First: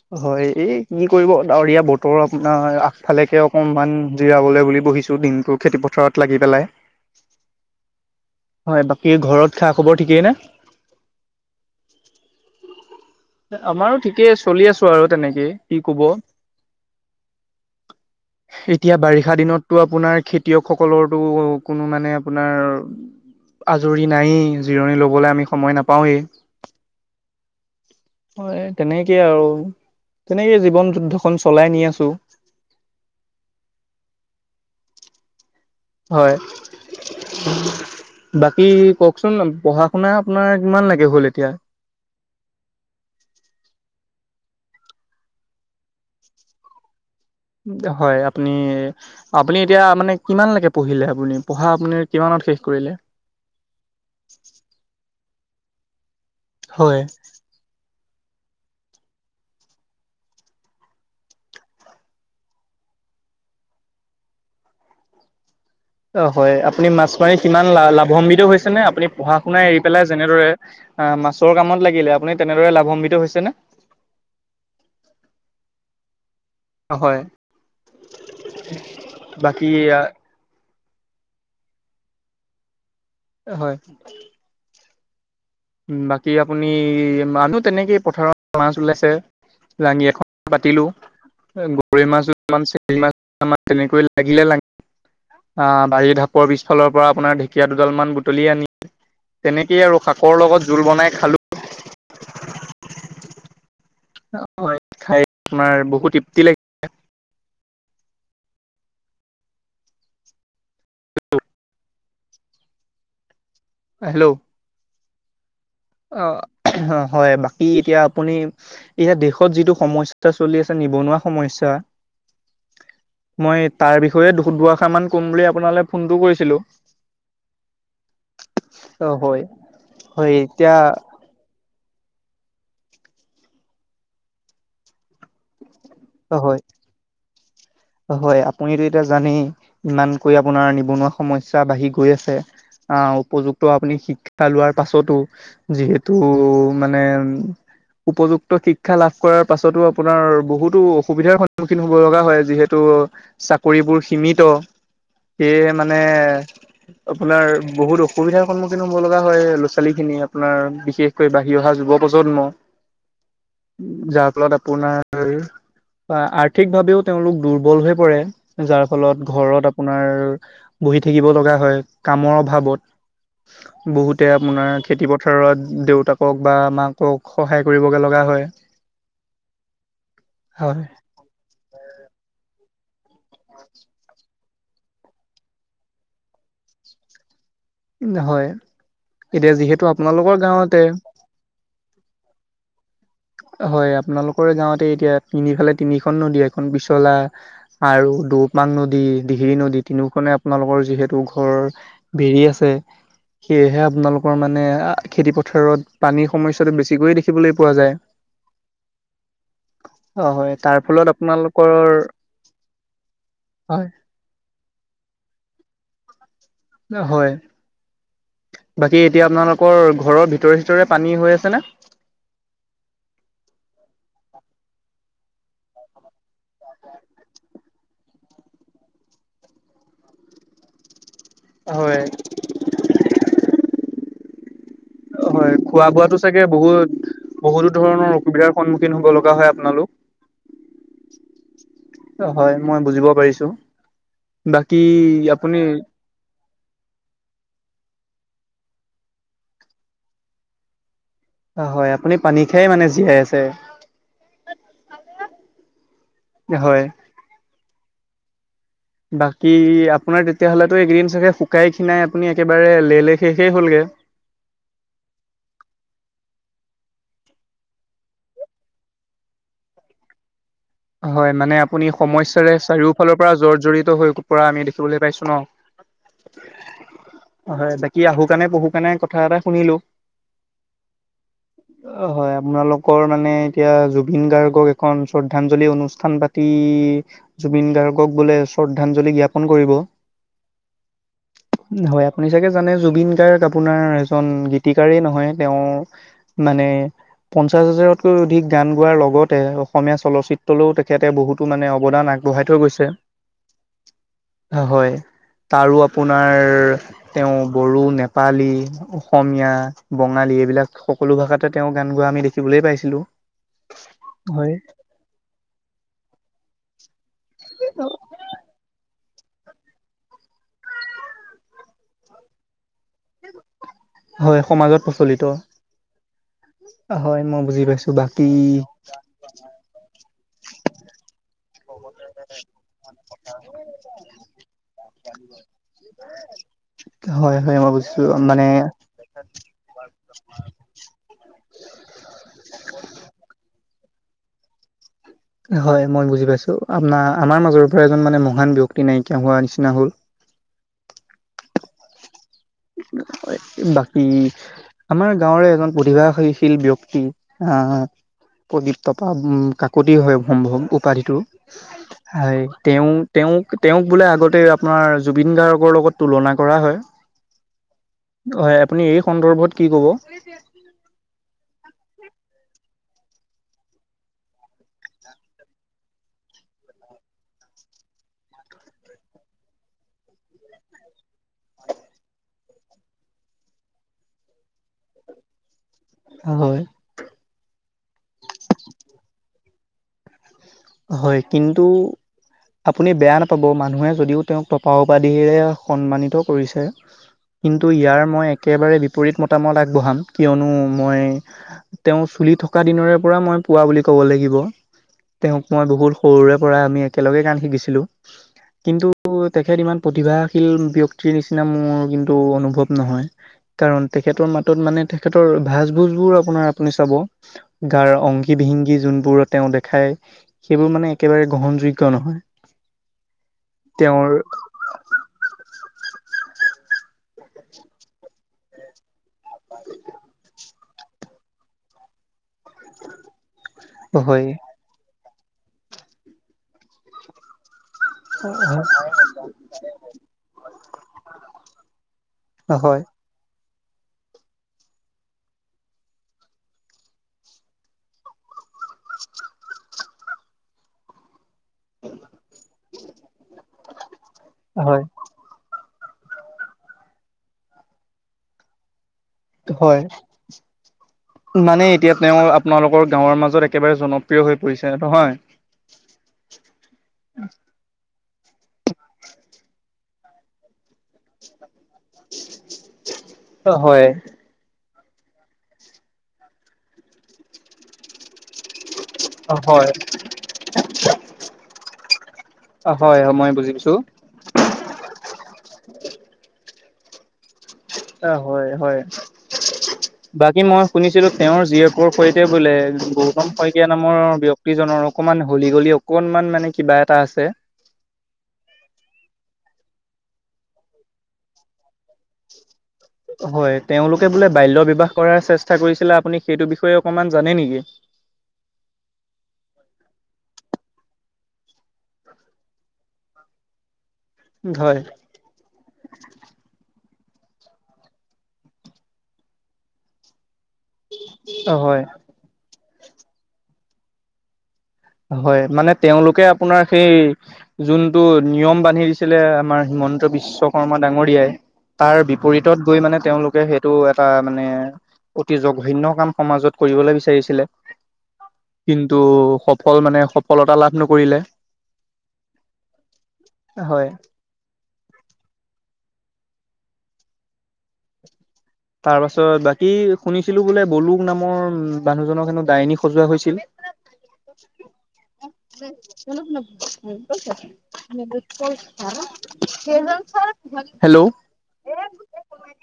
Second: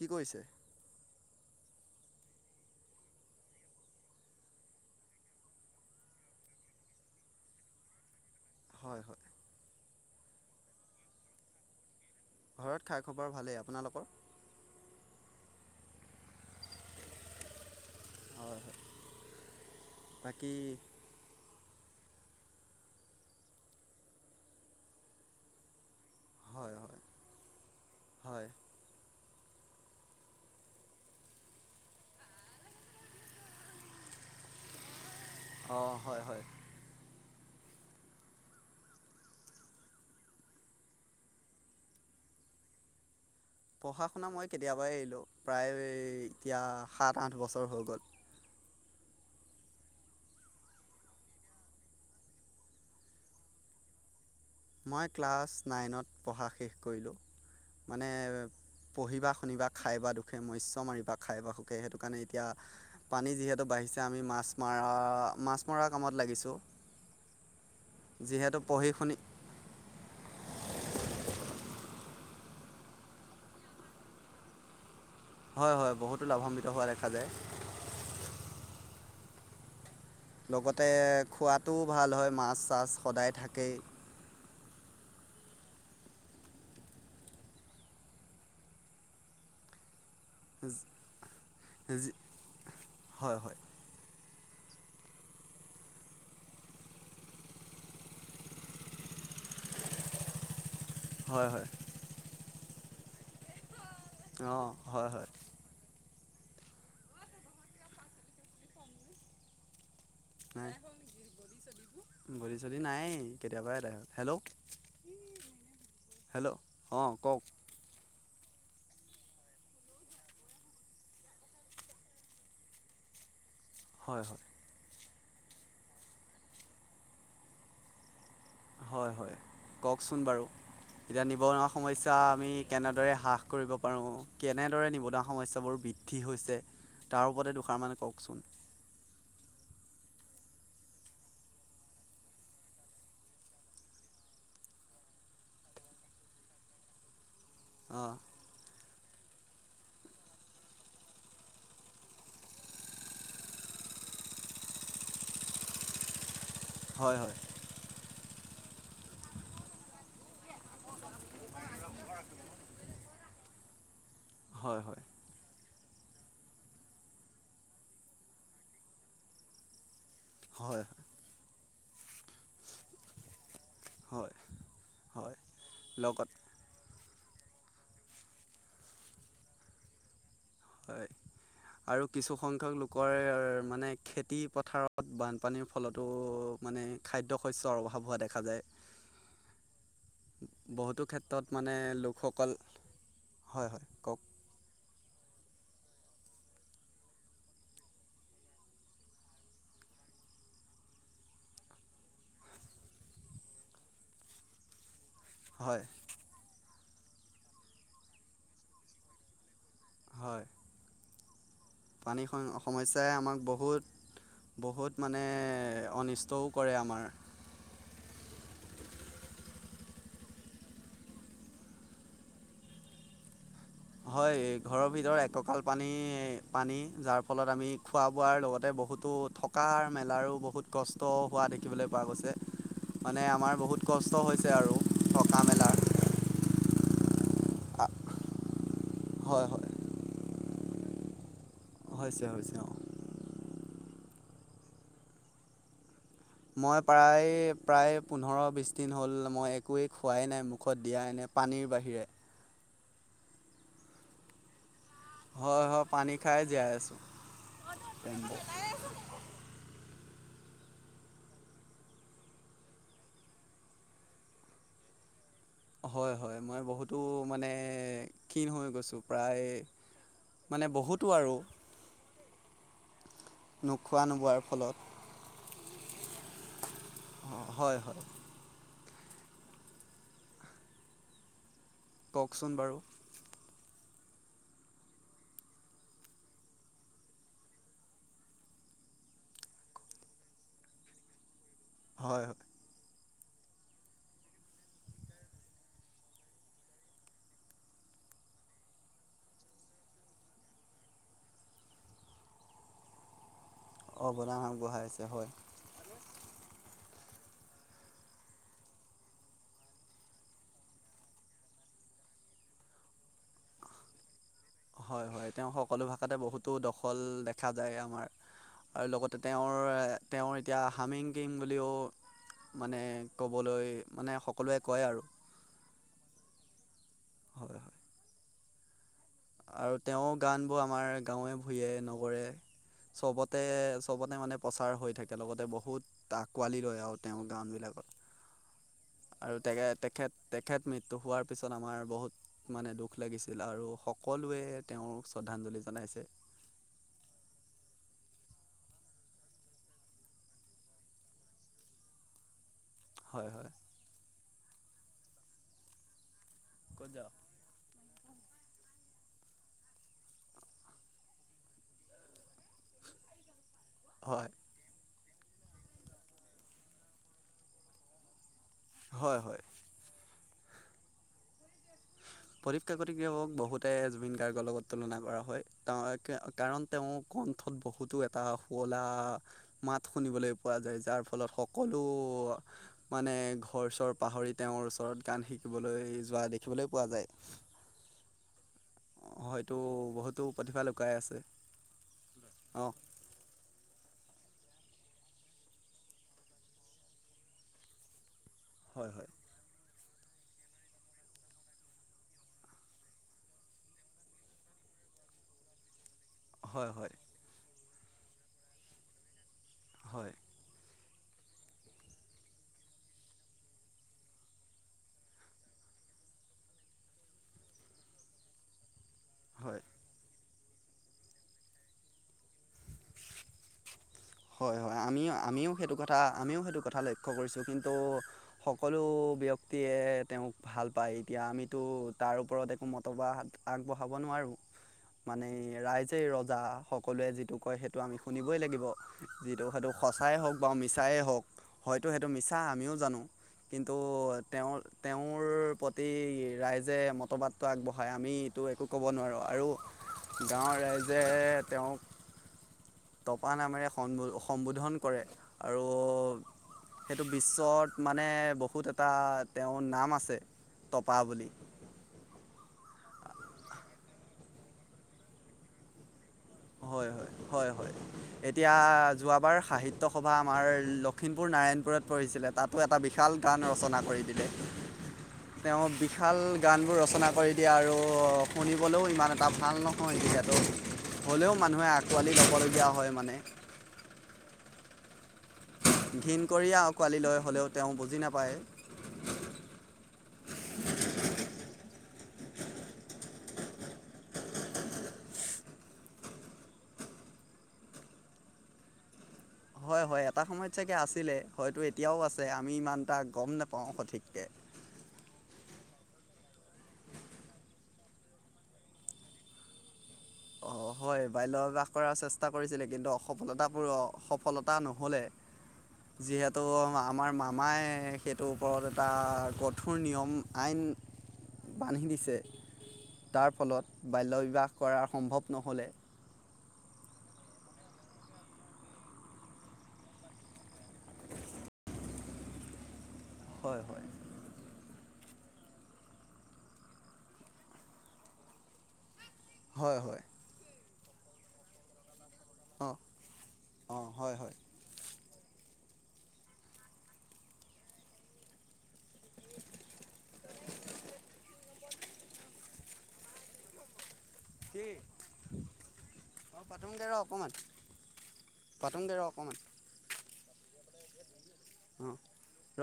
কি কৰিছে হয় এই কি কৰিব আৰু ই বতৰ আপোনাৰ আগফালেকে অকণমান জিৰাবলৈ বুলি বহিছোঁ দিনটো খেতি পথাৰত লাগিব। [unintelligible] [inaudible] হয় বাকী ঘৰত খা খবৰ ঠিকেই নে? ঘৰত খা খবৰ ভালেই আমাৰো আপোনালোকৰ ঠিকেই চলি আছো আৰু তেনেকে কি কব। হয় হয় এতিয়া বাৰিষা দিনতটো আপোনাৰ বাকী খেতিয়ক সকলৰ টো। কোনো মানে আপোনাৰ আজৰি নায়েই জিৰণি ল'বলৈ আমি সময় নাপাওঁৱেই। হয় হয়। হয় তেনেকে তেনেকে আৰু তেনেকে জীৱন যুদ্ধখন চলাই নি আছো। [inaudible] অঁ হয় হয়। বাকী কওকচোন পঢ়া শুনা আপোনাৰ কিমান লোকে হ'ল এতিয়া? পঢ়া শুনা মই কেতিয়াবাই এৰিলো প্ৰায় এতিয়া সাত আঠ বছৰ হৈ গ'ল হয় আপনি আপুনি এতিয়া মানে কিমানলৈকে পঢ়িলে আপুনি পঢ়া আপুনি কিমানত শেষ কৰিলে? [inaudible] মই ক্লাছ নাইনত পঢ়া শেষ হয়। কৰিলোঁ মানে পঢ়িবা শুনিবা খাই বা দুখে মস্য মাৰিবা খাই বা সুখে সেইটো কাৰণে এতিয়া পানী যিহেতু ব [unintelligible] মাছ মৰা। কামত অ হয় লাগিছোঁ আপুনি মাছ মাৰি কিমান লা লাভান্বিত যিহেতু হৈছে নে পঢ়ি আপুনি শুনি পঢ়া আপোনাৰ এৰি পেলাই যেনেদৰে মাছৰ কামত লাগিলে আপুনি তেনেদৰে লাভান্বিত হৈছে নে। [inaudible] হয় হয় বহুতো লাভান্বিত হোৱা দেখা হয়। যায়। বাকী লগতে খোৱাটোও ভাল হয় মাছ চাছ সদায় থাকেই। উ বাকী আপুনি মানুহ তেনেকে পথাৰত মাছ ওলাইছে লাঙি এখন। পাতিলো গৰৈ মাছ চে মাছ হয় হয় তেনেকৈ লাগিলে লাগে। আহ বাৰীৰ ঢাপৰ পিছফালৰ পৰা আপোনাৰ ঢেকীয়া দুডাল মান বুটলি আনি তেনেকে। কৰ লগত জোল বনাই খালোঁ। হয় হয় অঁ অ হয় খাই হয় আমাৰ বহুত তৃপ্তি লাগিছে। নাই বলি চলি নাই কেতিয়াবা হেল্ল'। অ হেল্ল' অ অঁ হয় কওক বাকী এতিয়া আপুনি। এয়া দেশত যিটো সমস্যাটো চলি আছে নিবনুৱা সমস্যা। মই তাৰ হয় বিষয়ে হয় দুআষাৰ মান। কম বুলি আপোনালৈ ফোনটো কৰিছিলো। অ হয় হয়। এতিয়া এতিয়া নিব নোৱাৰা। সমস্যা আমি কেনেদৰে হ্ৰাস কৰিব পাৰোঁ কেনেদৰে নিবনুৱা সমস্যাবোৰ ব। অ কওকচোন হয় আপুনিতটো এতিয়া জানেই ইমান। কৰি আপোনাৰ নিবনুৱা সমস্যা বাঢ়ি গৈ আছে আহ উপযুক্ত আপুনি শিক্ষা লোৱাৰ পাছতো যিহেতু মানে উ অঁ উপযুক্ত শিক্ষা লাভ কৰাৰ পাছতো আপোনাৰ বহুত বো অসুবিধাৰ সন্মুখীন হ'ব লগা হয় যিহেতু চাকৰিবোৰ সীমিত সেয়ে মানে হয় হয় আপোনাৰ বহুত অসুবিধা সন্মুখীন হব লগা হয় ল'ৰা ছোৱালী খিনি আপোনাৰ বিশেষকৈ বাঢ়ি অহা যুৱ প্ৰজন্ম যাৰ ফলত হয় হয় আপোনাৰ বা আৰ্থিক ভাৱেও তেওঁলোক দুৰ্বল হৈ পৰে যাৰ ফলত ঘৰত আপোনাৰ হয় বহি থাকিব লগা হয়। কামৰ অভাৱত বহুতে হয় আপোনাৰ খেতি হয় পথাৰত লগত দেউতাকক বা মাকক সহায় কৰিবগে লগা হয় হয় আৰু কিছু সংংখ্যক লোকৰ মানে খেতি পথাৰত বানপানীৰ ফলতো মানে খাদ্য শস্যৰ অভাৱ হোৱা দেখা হয় যায়। এতিয়া যিহেতু আপোনালোকৰ গাঁৱতে বহুতো ক্ষেত্ৰত মানে লোকসকল হয় আপোনালোকৰ গাঁৱতে এতিয়া তিনিফালে তিনিখন নদী এখন পিছলা আৰু দৌপাং নদী দিহিং নদী তিনিখন আপোনালোকৰ যিহেতু ঘৰ বিৰি আছে সেহে আপোনালোকৰ মানে খেতি হয় পথাৰত পানীৰ সমস্যাটো বেছিকৈয়ে দেখিবলৈ পোৱা যায়। অ হয় তাৰ ফলত আপোনালোক পানীৰ সমস্যাই আমাক হয় বহুত বহুত মানে অনিষ্টও কৰে আমাৰ হয় বাকী এতিয়া আপোনালোকৰ ঘৰৰ ভিতৰে ভিতৰে পানী হৈ আছেনে [inaudible] হয় ঘৰৰ ভিতৰত এক কঁকাল পানী পানী যাৰ ফলত আমি খোৱা বোৱাৰ লগতে বহুতো থকাৰ মেলাৰো বহুত কষ্ট কষ্ট হোৱা দেখিবলৈ হয়। পোৱা গৈছে মানে আমাৰ বহুত কষ্ট হৈছে আৰু থকা হয় মেলাৰ খোৱা বোৱাতো চাগে বহুত বহুতো আ- ধৰণৰ অসুবিধাৰ সন্মুখীন হব লগা হয় আপোনালোক হৈছে হয় হৈছে অ মই বুজিব পাৰিছো বাকী আপুনি মই প্ৰায় প্ৰায় পোন্ধৰ বিশ দিন হ'ল মই একোৱেই খোৱাই নাই মুখত দিয়া এনে পানীৰ হয় বাহিৰে আপুনি পানী খাই মানে জীয়াই আছে হয় হয় পানী খাই জীয়াই হয়। আছো, বাকী আপোনাৰ তেতিয়া হলেতো এইকেইদিন দিন চাগে শুকাই খিনাই আপুনি একেবাৰে লেলে শেষে হ'লগে। [inaudible] হয় হয় মই বহুতো মানে ক্ষীণ হৈ গৈছোঁ প্ৰায়। মানে বহুতো হয় আৰু মানে আপুনি সমস্যা চাৰিওপ ফালৰ পৰা জৰ জৰিত নোখোৱা হৈ নোবোৱাৰ পৰা আমি ফলত দেখিবলৈ পাইছো ন। হয় বাকী আহো কাণে পহু মানে কথা এটা শুনিলো হয়, কওকচোন বাৰু আপোনালোকৰ মানে। এতিয়া জুবিন গাৰ্গক এখন শ্ৰ শ্ৰদ্ধাঞ্জলি অনুষ্ঠান পাতি জুবিন গাৰ্গক বোলে শ্ৰদ্ধাঞ্জলি জ্ঞাপন কৰিব। [inaudible] হয় আপুনি চাগে জানে জুবিন গাৰ্গক আপোনাৰ এজন গীতিকাৰেই নহয় তেওঁৰ মানে পঞ্চাশ হাজাৰতকৈ অধিক গান গোৱাৰ লগতে অসমীয়া চলচ চিত্ৰলৈও তেখেতে বহুতো মানে অৱদান আগবঢ়াই থৈ গৈছে। অবদান আগবঢ়াইছে হয় তাৰো আপোনাৰ তেওঁ বড়ো, নেপালী, অসমীয়া, বঙালী এইবিলাক সকল সকলো ভাষাতে তেওঁ গান গোৱা আমি দেখিবলৈ পাইছিলো। [inaudible] হয়। হয় হয় তেওঁ সকলো ভাষাতে বহুতো দখল দেখা যায় আমাৰ আৰু লগতে তেওঁৰ তেওঁৰ এতিয়া হামিং কিং বুলিও মানে ক'বলৈ মানে হয় সকলোৱে সমাজত কয় আৰু প্ৰচলিত হয়, মই বুজি পাইছো বা উম আৰু তেওঁৰ গান বোৰ আমাৰ গাঁৱে ভূঞে নগৰে [unintelligible] চবতে চবতে মানে প্ৰচাৰ হৈ থাকে। লগতে বহুত আঁকোৱালি লয় আৰু তেওঁৰ হয় গান হয় মই বুজিছোঁ বিলাকত। মানে আৰু তে তেখেত তেখেত মৃত্যু হোৱাৰ পিছত আমাৰ বহুত মানে দুখ লাগিছিল আৰু সকলোৱে তেওঁৰ হয় মই বুজি পাইছো আপোনাৰ আমাৰ মাজৰ পৰা এজন মানে মহ মহান ব্যক্তি নাইকিয়া হোৱা নিচিনা হ'ল। হয় হয় বাকী আমাৰ গাঁৱৰে এজন প্ৰতিভাশী ল ব্যক্তি আ প্ৰদীপ টপা কাকতি হয় সম্ভৱ উপাধিটো। হয় তেওঁ তেওঁ তেওঁক বোলে হয় আগতে আপোনাৰ জুবিন গাৰ্গৰ লগত তুলনা কৰা হয়। হয় আপুনি এই হয় হয় সন্দৰ্ভত কি ক'ব? প্ৰদীপ কাকতিক বহুতে জুবিন গাৰ্গৰ লগত তুলনা কৰা হয়। তেওঁ কাৰণ তেওঁ কন্ঠত বহুতো এটা শুৱলা মাত শুনিবলৈ পোৱা যায়। যাৰ ফলত সকলো মানে ঘৰ চৰ পাহৰি তেওঁৰ ওচৰত গান শিকিবলৈ যোৱা হয়। দেখিবলৈ পোৱা যায়। হয়টো বহুত হয় কিন্তু অঁ আপুনি বেয়া নাপাব মানুহে যদিও তেওঁক টপা উপাধিৰে সন্মানিত কৰিছে, কিন্তু ইয়াৰ মই একেবাৰে হয় হয় বিপৰীত মতামত আগবঢ়াম। কিয়নো মই তেওঁ চুলি থকা দিনৰে পৰা মই পোৱা বুলি ক'ব লাগিব। [inaudible] তেওঁক মই বহুত সৰুৰে পৰা হয় আমি হয় একেলগে গান শিকিছিলো। কিন্তু তেখেত ইমান হয় প্ৰতিভাশীল ব্যক্তি ৰ নিচিনা মোৰ কিন্তু অনুভৱ নহয় কাৰন, তেখেতৰ মাতত মানে তেখেতৰ ভাঁজ ভোজ বোৰ আপোনাৰ আপুনি চাব গাৰ অংগী ভংগী যোনবোৰ তেওঁ হয় দেখাই, সেইবোৰ মানে একেবাৰে গ্ৰহণযোগ্য নহয়। তেওঁৰ হয় হয়। আমিও আমিও সেইটো কথা আমিও সেইটো কথা লক্ষ্য কৰিছোঁ কিন্তু সকলো ব্যক্তিয়ে তেওঁক ভাল পায় এতিয়া আমিতো তাৰ ওপৰত একো মতবাহ আগবঢ়াব হয় নোৱাৰো। মানে ৰাইজে ৰজা, সকলোৱে যিটো কয় সেইটো আমি শুনিবই লাগিব। যিটো সেইটো সঁচাই হওঁক বা, মিছাই হওঁক হয়তো সেইটো মিছা আমিও হয় জানো। কিন্তু তেওঁ তেওঁৰ প্ৰতি ৰাইজে মতবাদটো আগবঢ়াই আমি এইটো একো ক'ব নোৱাৰোঁ আৰু গাঁৱৰ ৰাইজে তেওঁক টপা নামেৰে সম্বোধন হয় কৰে। আৰু সেইটো বিশ্বত মানে বহুত এটা তেওঁৰ হয় নাম আছে টপা বুলি মানে এতিয়া তেওঁ আপোনালোকৰ গাঁৱৰ মাজত একেবাৰে জনপ্ৰিয় হৈ পৰিছে নহয়? হয় হয় হয় হয়। এতিয়া যোৱাবাৰ সাহিত ত্য সভা আমাৰ লখিমপুৰ নাৰায়ণ পুৰত পৰিছিলে, তাতো এটা বিশাল গান ৰচনা হয় কৰি দিলে। তেওঁ বিশাল গান বোৰ ৰচনা কৰি দিয়ে আৰু শুনি 'লেও ইমান এটা ভাল হয় নহয় তেতিয়াতো। হ'লেও মানুহে আঁকোৱালি গাবলগীয়া হয় মানে। মই বুজি পাইছো ঘিন কৰিয়ে আঁকোৱালি লয় হ'লেও। তেওঁ বুজি অ নাপায় হয় হয়, বাকী মই শুনিছিলো তেওঁৰ জীয়েক। সৈতে বোলে গৌতম শইকীয়া নামৰ ব্যক্তিজনৰ অকমান হলি গলি অকনমান মানে কিবা। এটা আছে। [unintelligible] হয় হয়, এটা সময়ত চাগে আছিলে হয়তো এতিয়াও আছে আমি ইমান। এটা গম হয়, নাপাওঁ তেওঁলোকে সঠিককে বোলে বাল্য বিবাহ কৰাৰ চেষ্টা কৰিছিলে আপুনি। সেইটো বিষয়ে অকমান জানে নেকি? অ, হয় বাল্যবাস কৰাৰ চেষ্টা কৰিছিলে কিন্তু অসফলতা পোৰ। সফলতা হয় নহলে যিহেতু আমাৰ। মামাই সেইটোৰ ওপৰত এটা কঠোৰ নিয়ম। আইন হয় বান্ধি দিছে। তাৰ ফলত বাল্য বিবাহ কৰা। হয় মানে তেওঁলোকে। আপোনাৰ সেই, যোনটো নিয়ম বান্ধি দিছিলে আমাৰ হিমন্ত বিশ্ব শৰ্মা ডাঙৰীয়াই। তাৰ বিপৰীতত গৈ মানে তেওঁলোকে হয় সেইটো হয় এটা মানে। অতি জঘন্য কাম সমাজত কৰিবলৈ বিচাৰিছিলে কিন্তু। সফল হয় মানে হয় সফলতা লাভ নকৰিলে। অঁ হয়। অঁ হয় তাৰ পাছত বাকী শুনিছিলো বোলে বলু নামৰ মানুহজনক হেনো ডাইনী সজোৱা হৈছিল। কি। [unintelligible] অঁ পাতোংগৈ ৰ অকণমান পাতোংগৈ ৰ অকণমান হেল্ল'।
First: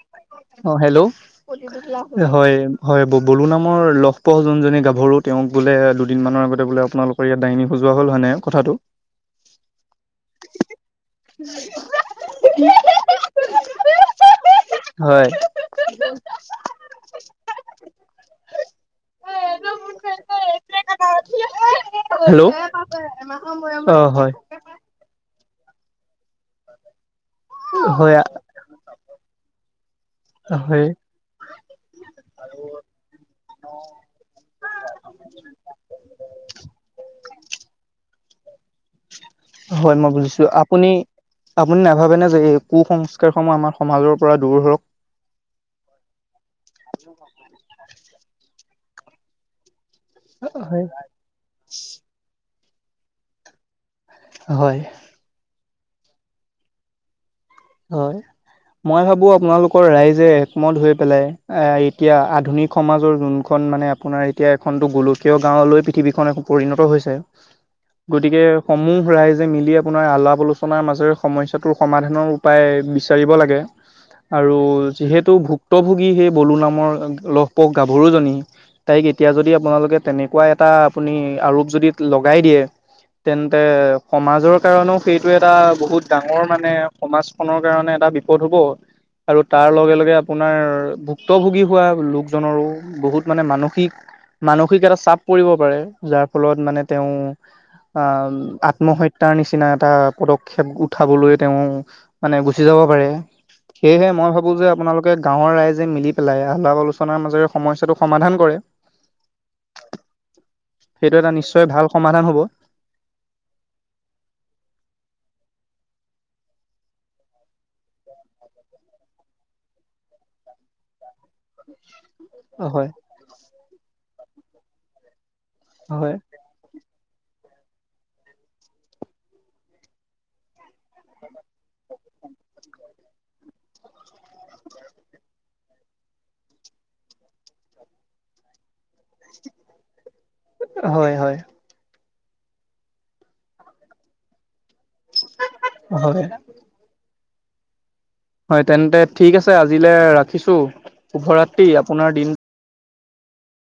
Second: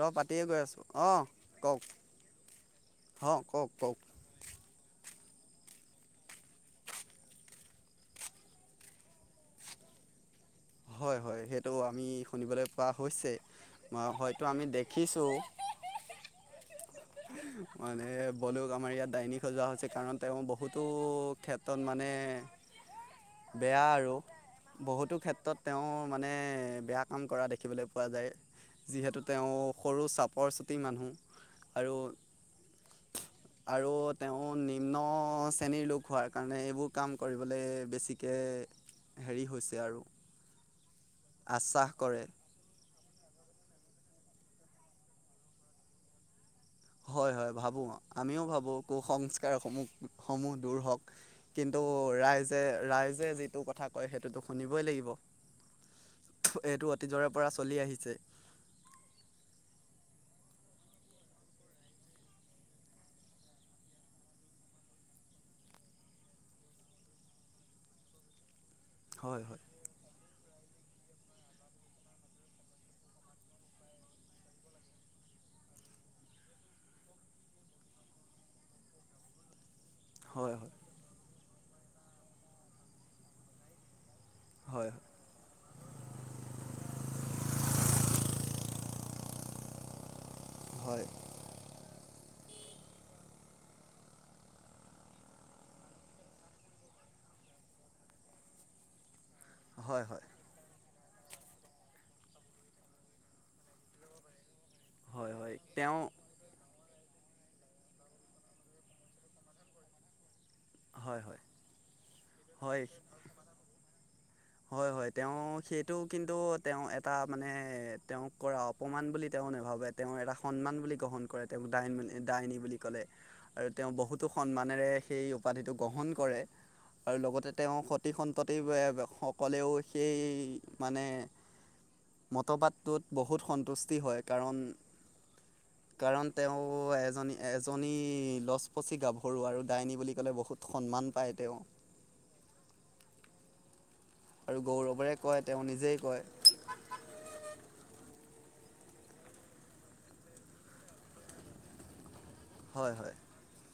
ৰ পতি। অ' হেল্ল' হয় হয় অঁ বলু কওক নামৰ কওক লক্ষ প যোনজনী গাভৰুত। তেওঁক বোলে দুদিনমানৰ আগতে বোলে আপোনালোকৰ ইয়াত ডাইনী সজোৱা হ'ল হয়েনে কথাটো। [unintelligible] হয় হয়, সেইটো আমি শুনিবলৈ পোৱা হৈছে হয়তো আমি দেখিছোঁ। [unintelligible] মানে বলুক আমাৰ ইয়াত ডাইনী সজোৱা হৈছে, কাৰণ তেওঁ বহুতো ক্ষেত্ৰত মানে। হেল্ল' বেয়া অ আৰু হয়। বহুতো ক্ষেত্ৰত তেওঁ মানে বেয়া কাম কৰা দেখিবলৈ পোৱা হয় যায়, যিহেতু তেওঁ। সৰু চাপৰ চুটি হয় মানুহ আৰু। আৰু তেওঁ নিম্ন শ্ৰেণীৰ লোক হোৱাৰ কাৰণে এইবোৰ কাম কৰিবলৈ বেছি। একৈ হেৰি হৈছে হয় আৰু। মই বুজিছো আপুনি আপুনি আশ্বাস কৰে নাভাবেনে যে এই কু সংস্কাৰ সমূহ আমাৰ সমাজৰ পৰা দূৰ হ‌ওক হয় হয় ভাবো আমিও ভাবো কুসংস্কাৰসমূহ সমূহ দূৰ হয় হওক কিন্তু ৰাইজ যে ৰাইজে যিটো কথা কয় সেইটোতো হয় শুনিবই লাগিব এইটো অতীজৰে পৰা চলি আহিছে হয় মই ভাবো আপোনালোকৰ ৰাইজে একমত হৈ পেলাই এতিয়া আধুনিক সমাজৰ যোনখন মানে আপোনাৰ এতিয়া এখনতো গোলকীয় গাওঁ লৈ পৃথিৱীখনো পৰিণত হৈছে গতিকে সমূহ হয় ৰাইজে হয় মিলি আপোনাৰ আলাপ আলোচনাৰ মাজেৰে সমস্যাটোৰ সমাধানৰ পাই বিচাৰিব লাগে আৰু যিহেতু ভুক্তভোগী সেই বলু নামৰ লহপক গাভৰু জনী তাইক কেতিয়া যদি আপোনালোকে তেনেকুৱা হয় এটা আপুনি আৰোপ যদি লগাই দিয়ে তেন্তে সমাজৰ হয় কাৰণেও সেইটো এটা বহুত ডাঙৰ মানে সমাজ খনৰ কাৰণে এটা বিপদ হ'ব আৰু তাৰ লগে লগে আপোনাৰ হয় ভুক্তভোগী হোৱা লোক জনৰো বহুত মানে মানসিক মানসিক এটা চাপ পৰিব পাৰে যাৰ ফলত মানে তেওঁ আহ আত্মহত্যা তাৰ নিচিনা এটা হয় হয় হয় পদক্ষেপ উঠাবলৈ তেওঁ মানে গুচি যাব পাৰে সেয়েহে মই ভাবো যে আপোনালোকে হয় গাঁৱৰ হয় ৰাইজে তেওঁ মিলি পেলাই আলাপ আলোচনা মাজেৰে সমস্যাটো সমাধান কৰে। সেইটো হয় এটা হয় নিশ্চয় ভাল সমাধান হ'ব। হয় হয় হয় তেওঁ সেইটো কিন্তু তেওঁ এটা মানে তেওঁক কৰা অপমান বুলি তেওঁ তেওঁ নাভাবে তেওঁ এটা সন্মান বুলি গ্ৰহণ কৰে। ডন ডাইন বুলি হয় কলে আৰু তেওঁ বহুতো সন্মানেৰে সেই উপাধিটো গ্ৰহণ হয় কৰে আৰু লগতে তেওঁ সতি সন্ততি বোৰে ক'লেও সেই মানে মতবাদটোত বহুত সন্তুষ্টি হয় কাৰণ কাৰণ তেওঁ এজনী এজনী লচপচি গাভৰু আৰু ডাইনী বুলি বহুত সন্মান হয় পায় হয় তেওঁ আৰু গৌৰৱেৰে কয় তেওঁ নিজেই কয় হয়। হয় তেন্তে ঠিক আছে আজিলৈ ৰাখিছো শুভ ৰাত্ৰি আপোনাৰ দিন হয় হয়।